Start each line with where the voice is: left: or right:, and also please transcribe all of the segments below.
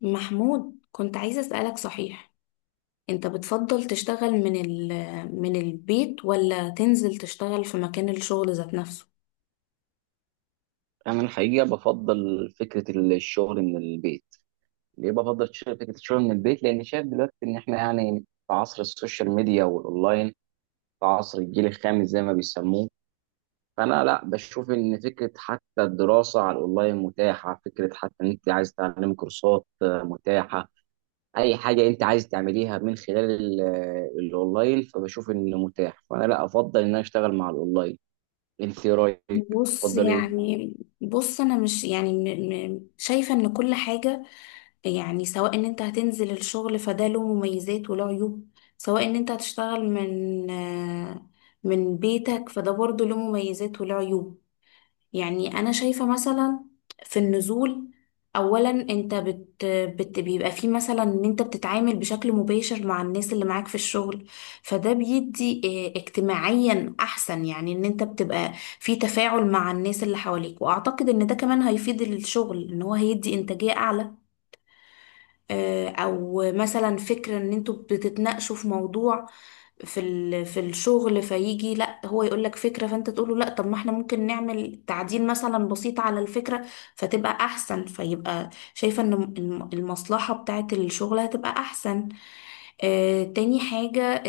left: محمود، كنت عايزة أسألك. صحيح انت بتفضل تشتغل من ال من البيت ولا تنزل تشتغل في مكان الشغل ذات نفسه؟
right: انا الحقيقه بفضل فكره الشغل من البيت. ليه بفضل فكره الشغل من البيت؟ لان شايف دلوقتي ان احنا يعني في عصر السوشيال ميديا والاونلاين، في عصر الجيل الخامس زي ما بيسموه. فانا لا بشوف ان فكره حتى الدراسه على الاونلاين متاحه، فكره حتى ان انت عايز تعلم كورسات متاحه. اي حاجه انت عايز تعمليها من خلال الاونلاين، فبشوف انه متاح، فانا لا افضل ان انا اشتغل مع الاونلاين. انت إيه رايك؟
left: بص
right: تفضل ايه؟
left: يعني. بص انا مش يعني شايفة ان كل حاجة يعني، سواء ان انت هتنزل الشغل فده له مميزات وله عيوب، سواء ان انت هتشتغل من من بيتك فده برضه له مميزات وله عيوب. يعني انا شايفة مثلا في النزول، اولا انت بيبقى فيه مثلا ان انت بتتعامل بشكل مباشر مع الناس اللي معاك في الشغل، فده بيدي اه، اجتماعيا احسن، يعني ان انت بتبقى في تفاعل مع الناس اللي حواليك، واعتقد ان ده كمان هيفيد الشغل ان هو هيدي انتاجية اعلى. اه، او مثلا فكرة ان انتوا بتتناقشوا في موضوع في في الشغل، فيجي لا هو يقول لك فكرة فانت تقول له لا، طب ما احنا ممكن نعمل تعديل مثلا بسيط على الفكرة فتبقى احسن، فيبقى شايفة ان المصلحة بتاعت الشغل هتبقى احسن. تاني حاجة،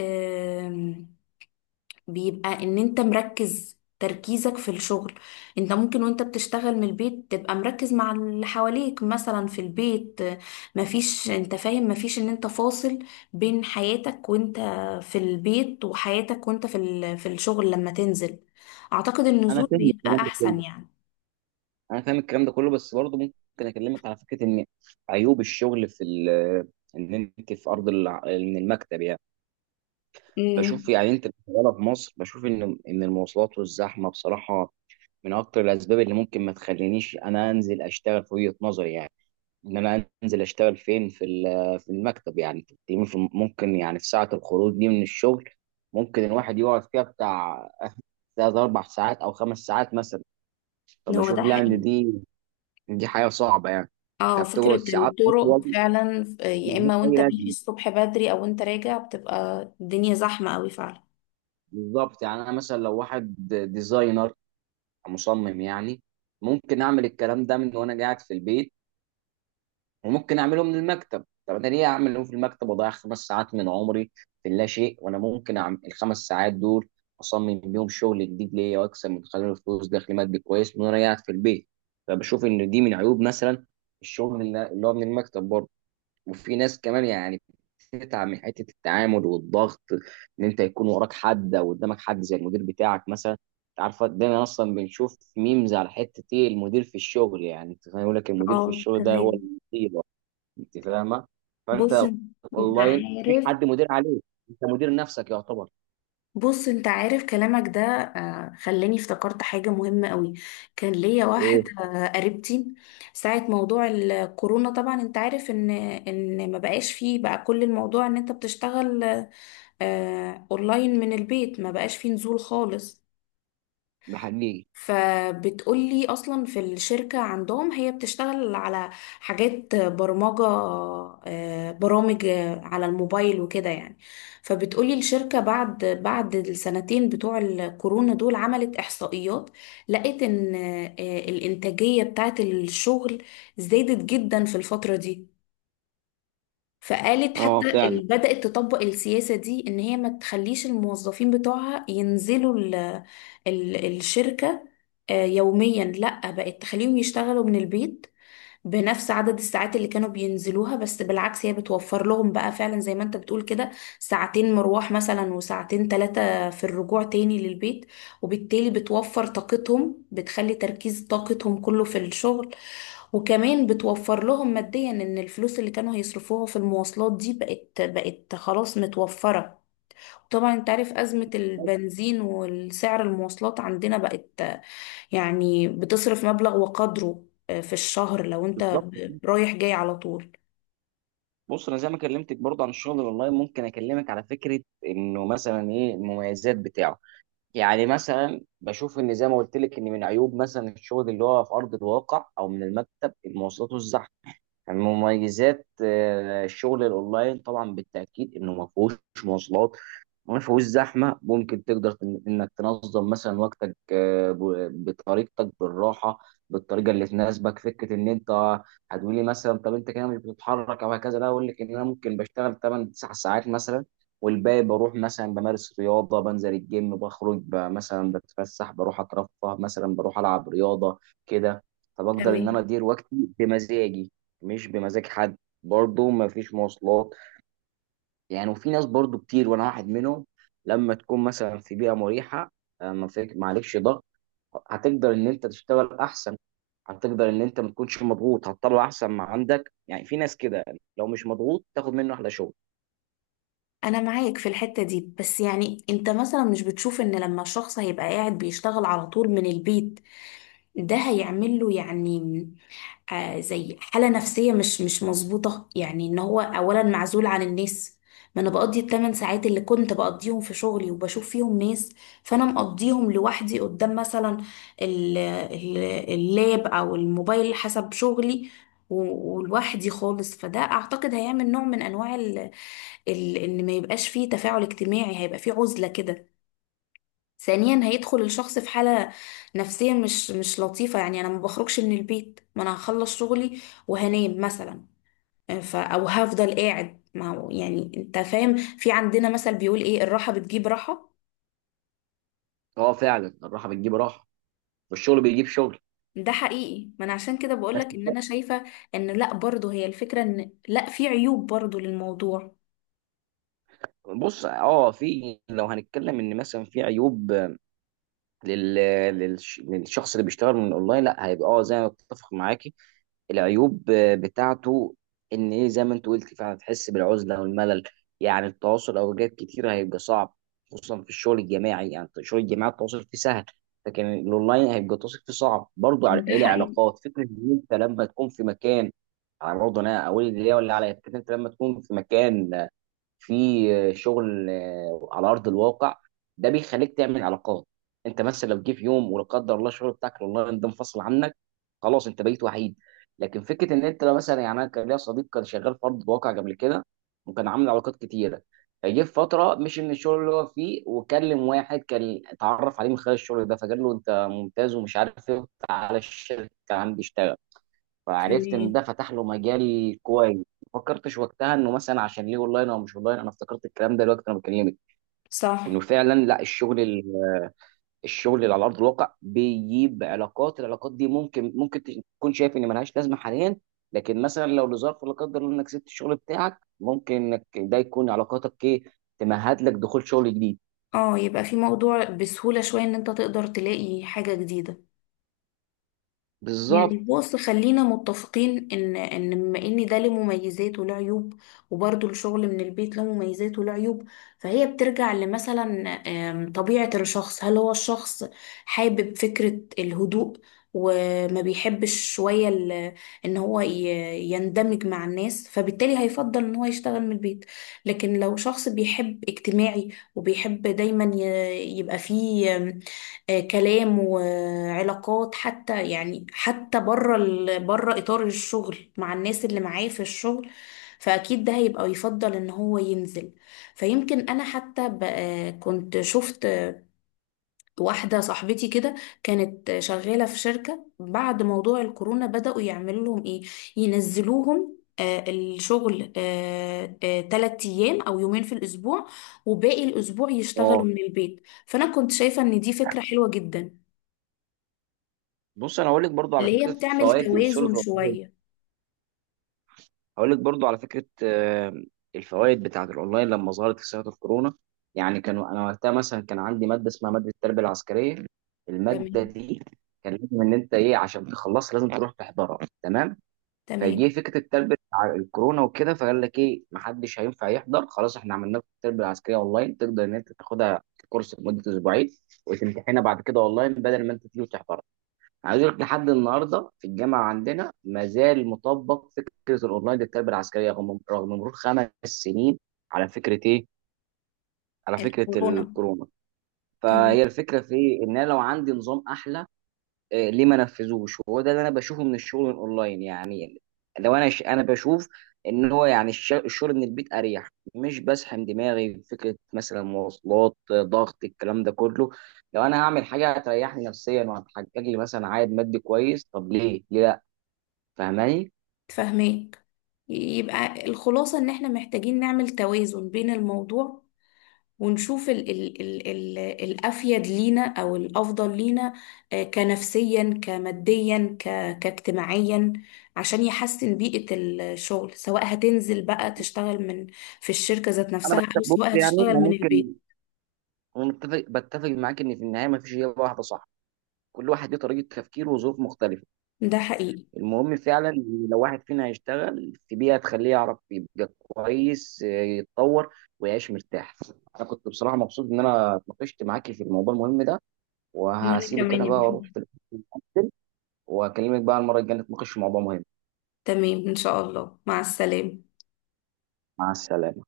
left: بيبقى ان انت مركز تركيزك في الشغل. انت ممكن وانت بتشتغل من البيت تبقى مركز مع اللي حواليك مثلا في البيت، مفيش، انت فاهم، مفيش ان انت فاصل بين حياتك وانت في البيت وحياتك وانت في في الشغل لما تنزل. اعتقد
right: انا
left: النزول
right: فاهم
left: بيبقى
right: الكلام ده كله.
left: احسن يعني.
right: انا فاهم الكلام ده كله بس برضه ممكن اكلمك على فكره ان عيوب الشغل في ال، ان انت في من المكتب يعني. بشوف
left: امم
right: يعني انت شغاله في مصر، بشوف ان المواصلات والزحمه بصراحه من اكتر الاسباب اللي ممكن ما تخلينيش انا انزل اشتغل، في وجهه نظري يعني. ان انا انزل اشتغل فين؟ في في المكتب يعني. تقريباً ممكن يعني في ساعه الخروج دي من الشغل ممكن الواحد يقعد فيها بتاع ثلاث اربع ساعات او 5 ساعات مثلا.
left: هو
right: فبشوف
left: ده
right: لا ان
left: حقيقي.
right: دي حاجة صعبة يعني.
left: اه،
right: فبتقعد
left: فكرة
right: ساعات
left: الطرق
right: أطول
left: فعلا، يا
right: من
left: اما
right: أي
left: وانت ماشي
right: لازمة.
left: الصبح بدري او وانت راجع بتبقى الدنيا زحمة قوي فعلا.
right: بالظبط، يعني أنا مثلا لو واحد ديزاينر، مصمم يعني، ممكن أعمل الكلام ده من وأنا قاعد في البيت، وممكن أعمله من المكتب. طب أنا ليه أعمله في المكتب وأضيع 5 ساعات من عمري في لا شيء، وأنا ممكن أعمل الـ5 ساعات دول أصمم بيهم شغل جديد ليا وأكسب من خلاله فلوس، دخل مادي كويس، من وأنا قاعد في البيت. فبشوف إن دي من عيوب مثلا الشغل اللي هو من المكتب برضه. وفي ناس كمان يعني بتتعب من حته التعامل والضغط، ان انت يكون وراك حد او قدامك حد زي المدير بتاعك مثلا. انت عارفه دايما اصلا بنشوف ميمز على حته ايه؟ المدير في الشغل، يعني انت فاهم يقول لك المدير في
left: اه
right: الشغل ده هو
left: تمام.
right: المصيبه. انت فاهمه؟
left: بص
right: فانت
left: انت
right: اونلاين مفيش
left: عارف
right: حد مدير عليك، انت مدير نفسك يعتبر.
left: بص انت عارف، كلامك ده خلاني افتكرت حاجة مهمة قوي. كان ليا واحدة
right: ايه
left: قريبتي ساعة موضوع الكورونا. طبعا انت عارف ان ما بقاش فيه بقى كل الموضوع ان انت بتشتغل اونلاين من البيت، ما بقاش فيه نزول خالص.
right: بحقيقي.
left: فبتقولي اصلا في الشركة عندهم، هي بتشتغل على حاجات برمجة، برامج على الموبايل وكده يعني. فبتقولي الشركة بعد السنتين بتوع الكورونا دول عملت احصائيات، لقيت ان الانتاجية بتاعت الشغل زادت جدا في الفترة دي. فقالت
right: اه
left: حتى
right: فعلا.
left: بدأت تطبق السياسة دي ان هي ما تخليش الموظفين بتوعها ينزلوا ال الشركة يوميا، لا بقت تخليهم يشتغلوا من البيت بنفس عدد الساعات اللي كانوا بينزلوها، بس بالعكس هي بتوفر لهم بقى فعلا زي ما انت بتقول كده، ساعتين مروح مثلا وساعتين ثلاثة في الرجوع تاني للبيت، وبالتالي بتوفر طاقتهم، بتخلي تركيز طاقتهم كله في الشغل. وكمان بتوفر لهم ماديا ان الفلوس اللي كانوا هيصرفوها في المواصلات دي بقت خلاص متوفرة. طبعا انت عارف أزمة البنزين والسعر، المواصلات عندنا بقت يعني بتصرف مبلغ وقدره في الشهر لو انت
right: بالظبط.
left: رايح جاي على طول.
right: بص انا زي ما كلمتك برضه عن الشغل الاونلاين، ممكن اكلمك على فكره انه مثلا ايه المميزات بتاعه. يعني مثلا بشوف ان زي ما قلت لك ان من عيوب مثلا الشغل اللي هو في ارض الواقع او من المكتب المواصلات والزحمه. يعني من مميزات الشغل الاونلاين طبعا بالتاكيد انه ما فيهوش مواصلات، ما فيهوش زحمه. ممكن تقدر انك تنظم مثلا وقتك، بطريقتك بالراحه، بالطريقه اللي تناسبك. فكره ان انت هتقولي مثلا طب انت كده مش بتتحرك او هكذا، لا اقول لك ان انا ممكن بشتغل 8 9 ساعات مثلا، والباقي بروح مثلا بمارس رياضه، بنزل الجيم، مثلا بتفسح، بروح اترفه، مثلا بروح العب رياضه كده. فبقدر ان انا
left: تمام.
right: ادير وقتي بمزاجي مش بمزاج حد. برضه ما فيش مواصلات يعني. وفي ناس برضو كتير وانا واحد منهم، لما تكون مثلا في بيئه مريحه ما فيك ما عليكش ضغط، هتقدر ان انت تشتغل احسن، هتقدر ان انت ما تكونش مضغوط، هتطلع احسن ما عندك. يعني في ناس كده لو مش مضغوط تاخد منه احلى شغل.
left: انا معاك في الحتة دي، بس يعني انت مثلا مش بتشوف ان لما الشخص هيبقى قاعد بيشتغل على طول من البيت، ده هيعمل له يعني زي حالة نفسية مش مظبوطة؟ يعني ان هو اولا معزول عن الناس. ما انا بقضي الثمان ساعات اللي كنت بقضيهم في شغلي وبشوف فيهم ناس، فانا مقضيهم لوحدي قدام مثلا ال- ال- اللاب او الموبايل حسب شغلي، ولوحدي خالص. فده اعتقد هيعمل نوع من انواع ال ال ان ما يبقاش فيه تفاعل اجتماعي، هيبقى فيه عزلة كده. ثانيا هيدخل الشخص في حالة نفسية مش لطيفة، يعني انا ما بخرجش من البيت، ما انا هخلص شغلي وهنام مثلا، او هفضل قاعد. ما هو يعني انت فاهم، في عندنا مثل بيقول ايه؟ الراحة بتجيب راحة.
right: اه فعلا الراحه بتجيب راحه والشغل بيجيب شغل.
left: ده حقيقي، ما انا عشان كده
right: بس
left: بقولك ان انا شايفة ان لا، برضه هي الفكرة ان لا، في عيوب برضه للموضوع.
right: بص، اه في، لو هنتكلم ان مثلا في عيوب لل... للشخص اللي بيشتغل من اونلاين، لا هيبقى اه زي ما اتفق معاكي، العيوب بتاعته ان ايه؟ زي ما انت قلت فعلا تحس بالعزله والملل، يعني التواصل اوقات كتير هيبقى صعب، خصوصا في الشغل الجماعي. يعني في الشغل الجماعي التواصل فيه سهل لكن الاونلاين هيبقى التواصل فيه صعب برضه. على
left: ده
right: إيه؟
left: حقيقي.
right: العلاقات. فكره ان انت لما تكون في مكان، يعني برضه انا اقول اللي هي ولا عليا، فكره انت لما تكون في مكان في شغل على ارض الواقع، ده بيخليك تعمل علاقات. انت مثلا لو جه في يوم ولا قدر الله الشغل بتاعك الاونلاين ده انفصل عنك، خلاص انت بقيت وحيد. لكن فكره ان انت لو مثلا، يعني انا كان ليا صديق كان شغال في ارض الواقع قبل كده وكان عامل علاقات كتيره، فجه في فتره مش من الشغل اللي هو فيه، وكلم واحد كان اتعرف عليه من خلال الشغل ده، فقال له انت ممتاز ومش عارف ايه، تعالى الشركه عندي اشتغل. فعرفت ان
left: إيه.
right: ده فتح له مجال كويس. ما فكرتش وقتها انه مثلا عشان ليه اونلاين او مش اونلاين. انا افتكرت الكلام ده دلوقتي انا بكلمك انه
left: صح.
right: فعلا لا، الشغل الشغل اللي على ارض الواقع بيجيب علاقات. العلاقات دي ممكن تكون شايف ان ملهاش لازمه حاليا، لكن مثلا لو لظرف لا قدر الله انك سبت الشغل بتاعك، ممكن انك ده يكون علاقاتك ايه؟ تمهد لك دخول شغل جديد.
left: اه، يبقى في موضوع بسهولة شوية ان انت تقدر تلاقي حاجة جديدة.
right: بالظبط.
left: يعني بص، خلينا متفقين ان بما ان ده له مميزات وله عيوب، وبرضه الشغل من البيت له مميزات وله عيوب، فهي بترجع لمثلا طبيعة الشخص. هل هو الشخص حابب فكرة الهدوء وما بيحبش شوية ان هو يندمج مع الناس، فبالتالي هيفضل ان هو يشتغل من البيت. لكن لو شخص بيحب اجتماعي وبيحب دايما يبقى فيه كلام وعلاقات، حتى يعني حتى بره بره اطار الشغل مع الناس اللي معاه في الشغل، فاكيد ده هيبقى يفضل ان هو ينزل. فيمكن انا حتى ب... آه، كنت شفت واحده صاحبتي كده، كانت شغاله في شركه بعد موضوع الكورونا، بداوا يعملوا لهم ايه، ينزلوهم الشغل تلات أيام أو يومين في الأسبوع، وباقي الأسبوع
right: اه
left: يشتغلوا من البيت. فأنا كنت شايفة إن دي فكرة حلوة جدا،
right: بص انا هقول لك برضو على
left: اللي هي
right: فكره
left: بتعمل
right: فوائد الشغل
left: توازن
right: في الأونلاين.
left: شوية.
right: هقول لك برضو على فكره الفوائد بتاعه الاونلاين لما ظهرت في سنه الكورونا. يعني كانوا، انا وقتها مثلا كان عندي ماده اسمها ماده التربيه العسكريه. الماده
left: تمام.
right: دي كان لازم ان انت ايه؟ عشان تخلصها لازم تروح تحضرها تمام. فجه
left: تمام.
right: فكره التربيه على الكورونا وكده، فقال لك ايه؟ محدش هينفع يحضر، خلاص احنا عملنا لك التربيه العسكريه اونلاين، تقدر ان انت تاخدها كورس لمده اسبوعين وتمتحنها بعد كده اونلاين بدل ما انت تيجي وتحضر. عايز اقول لك لحد النهارده في الجامعه عندنا ما زال مطبق فكره الاونلاين للتربيه العسكريه، رغم مرور 5 سنين. على فكره ايه؟ على فكره
left: الكورونا.
right: الكورونا. فهي
left: تمام.
right: الفكره في ايه؟ ان انا لو عندي نظام احلى، إيه ليه ما نفذوش؟ وهو ده اللي انا بشوفه من الشغل الاونلاين يعني. لو انا انا بشوف ان هو يعني الشغل من البيت اريح، مش بسحم دماغي بفكره مثلا مواصلات، ضغط، الكلام ده كله. لو انا هعمل حاجه هتريحني نفسيا وهتحقق لي مثلا عائد مادي كويس، طب ليه؟ ليه؟ فاهماني؟
left: تفهميك. يبقى الخلاصة ان احنا محتاجين نعمل توازن بين الموضوع، ونشوف ال ال ال ال الأفيد لينا أو الأفضل لينا، كنفسيا، كماديا، كاجتماعيا، عشان يحسن بيئة الشغل، سواء هتنزل بقى تشتغل من في الشركة ذات
right: انا
left: نفسها، أو
right: بتفق، بص
left: سواء
right: يعني
left: هتشتغل
right: انا
left: من البيت.
right: ممكن، انا متفق، بتفق معاك ان في النهايه ما فيش اجابه واحده صح، كل واحد ليه طريقه تفكير وظروف مختلفه.
left: ده حقيقي.
right: المهم فعلا إن لو واحد فينا هيشتغل في بيئه تخليه يعرف يبقى كويس، يتطور ويعيش مرتاح. انا كنت بصراحه مبسوط ان انا اتناقشت معاكي في الموضوع المهم ده،
left: وأنا
right: وهسيبك
left: كمان
right: انا
left: يا
right: بقى واروح
left: محمد.
right: دلوقتي. أكل، واكلمك بقى المره الجايه نتناقش في موضوع مهم.
left: تمام، إن شاء الله، مع السلامة.
right: مع السلامه.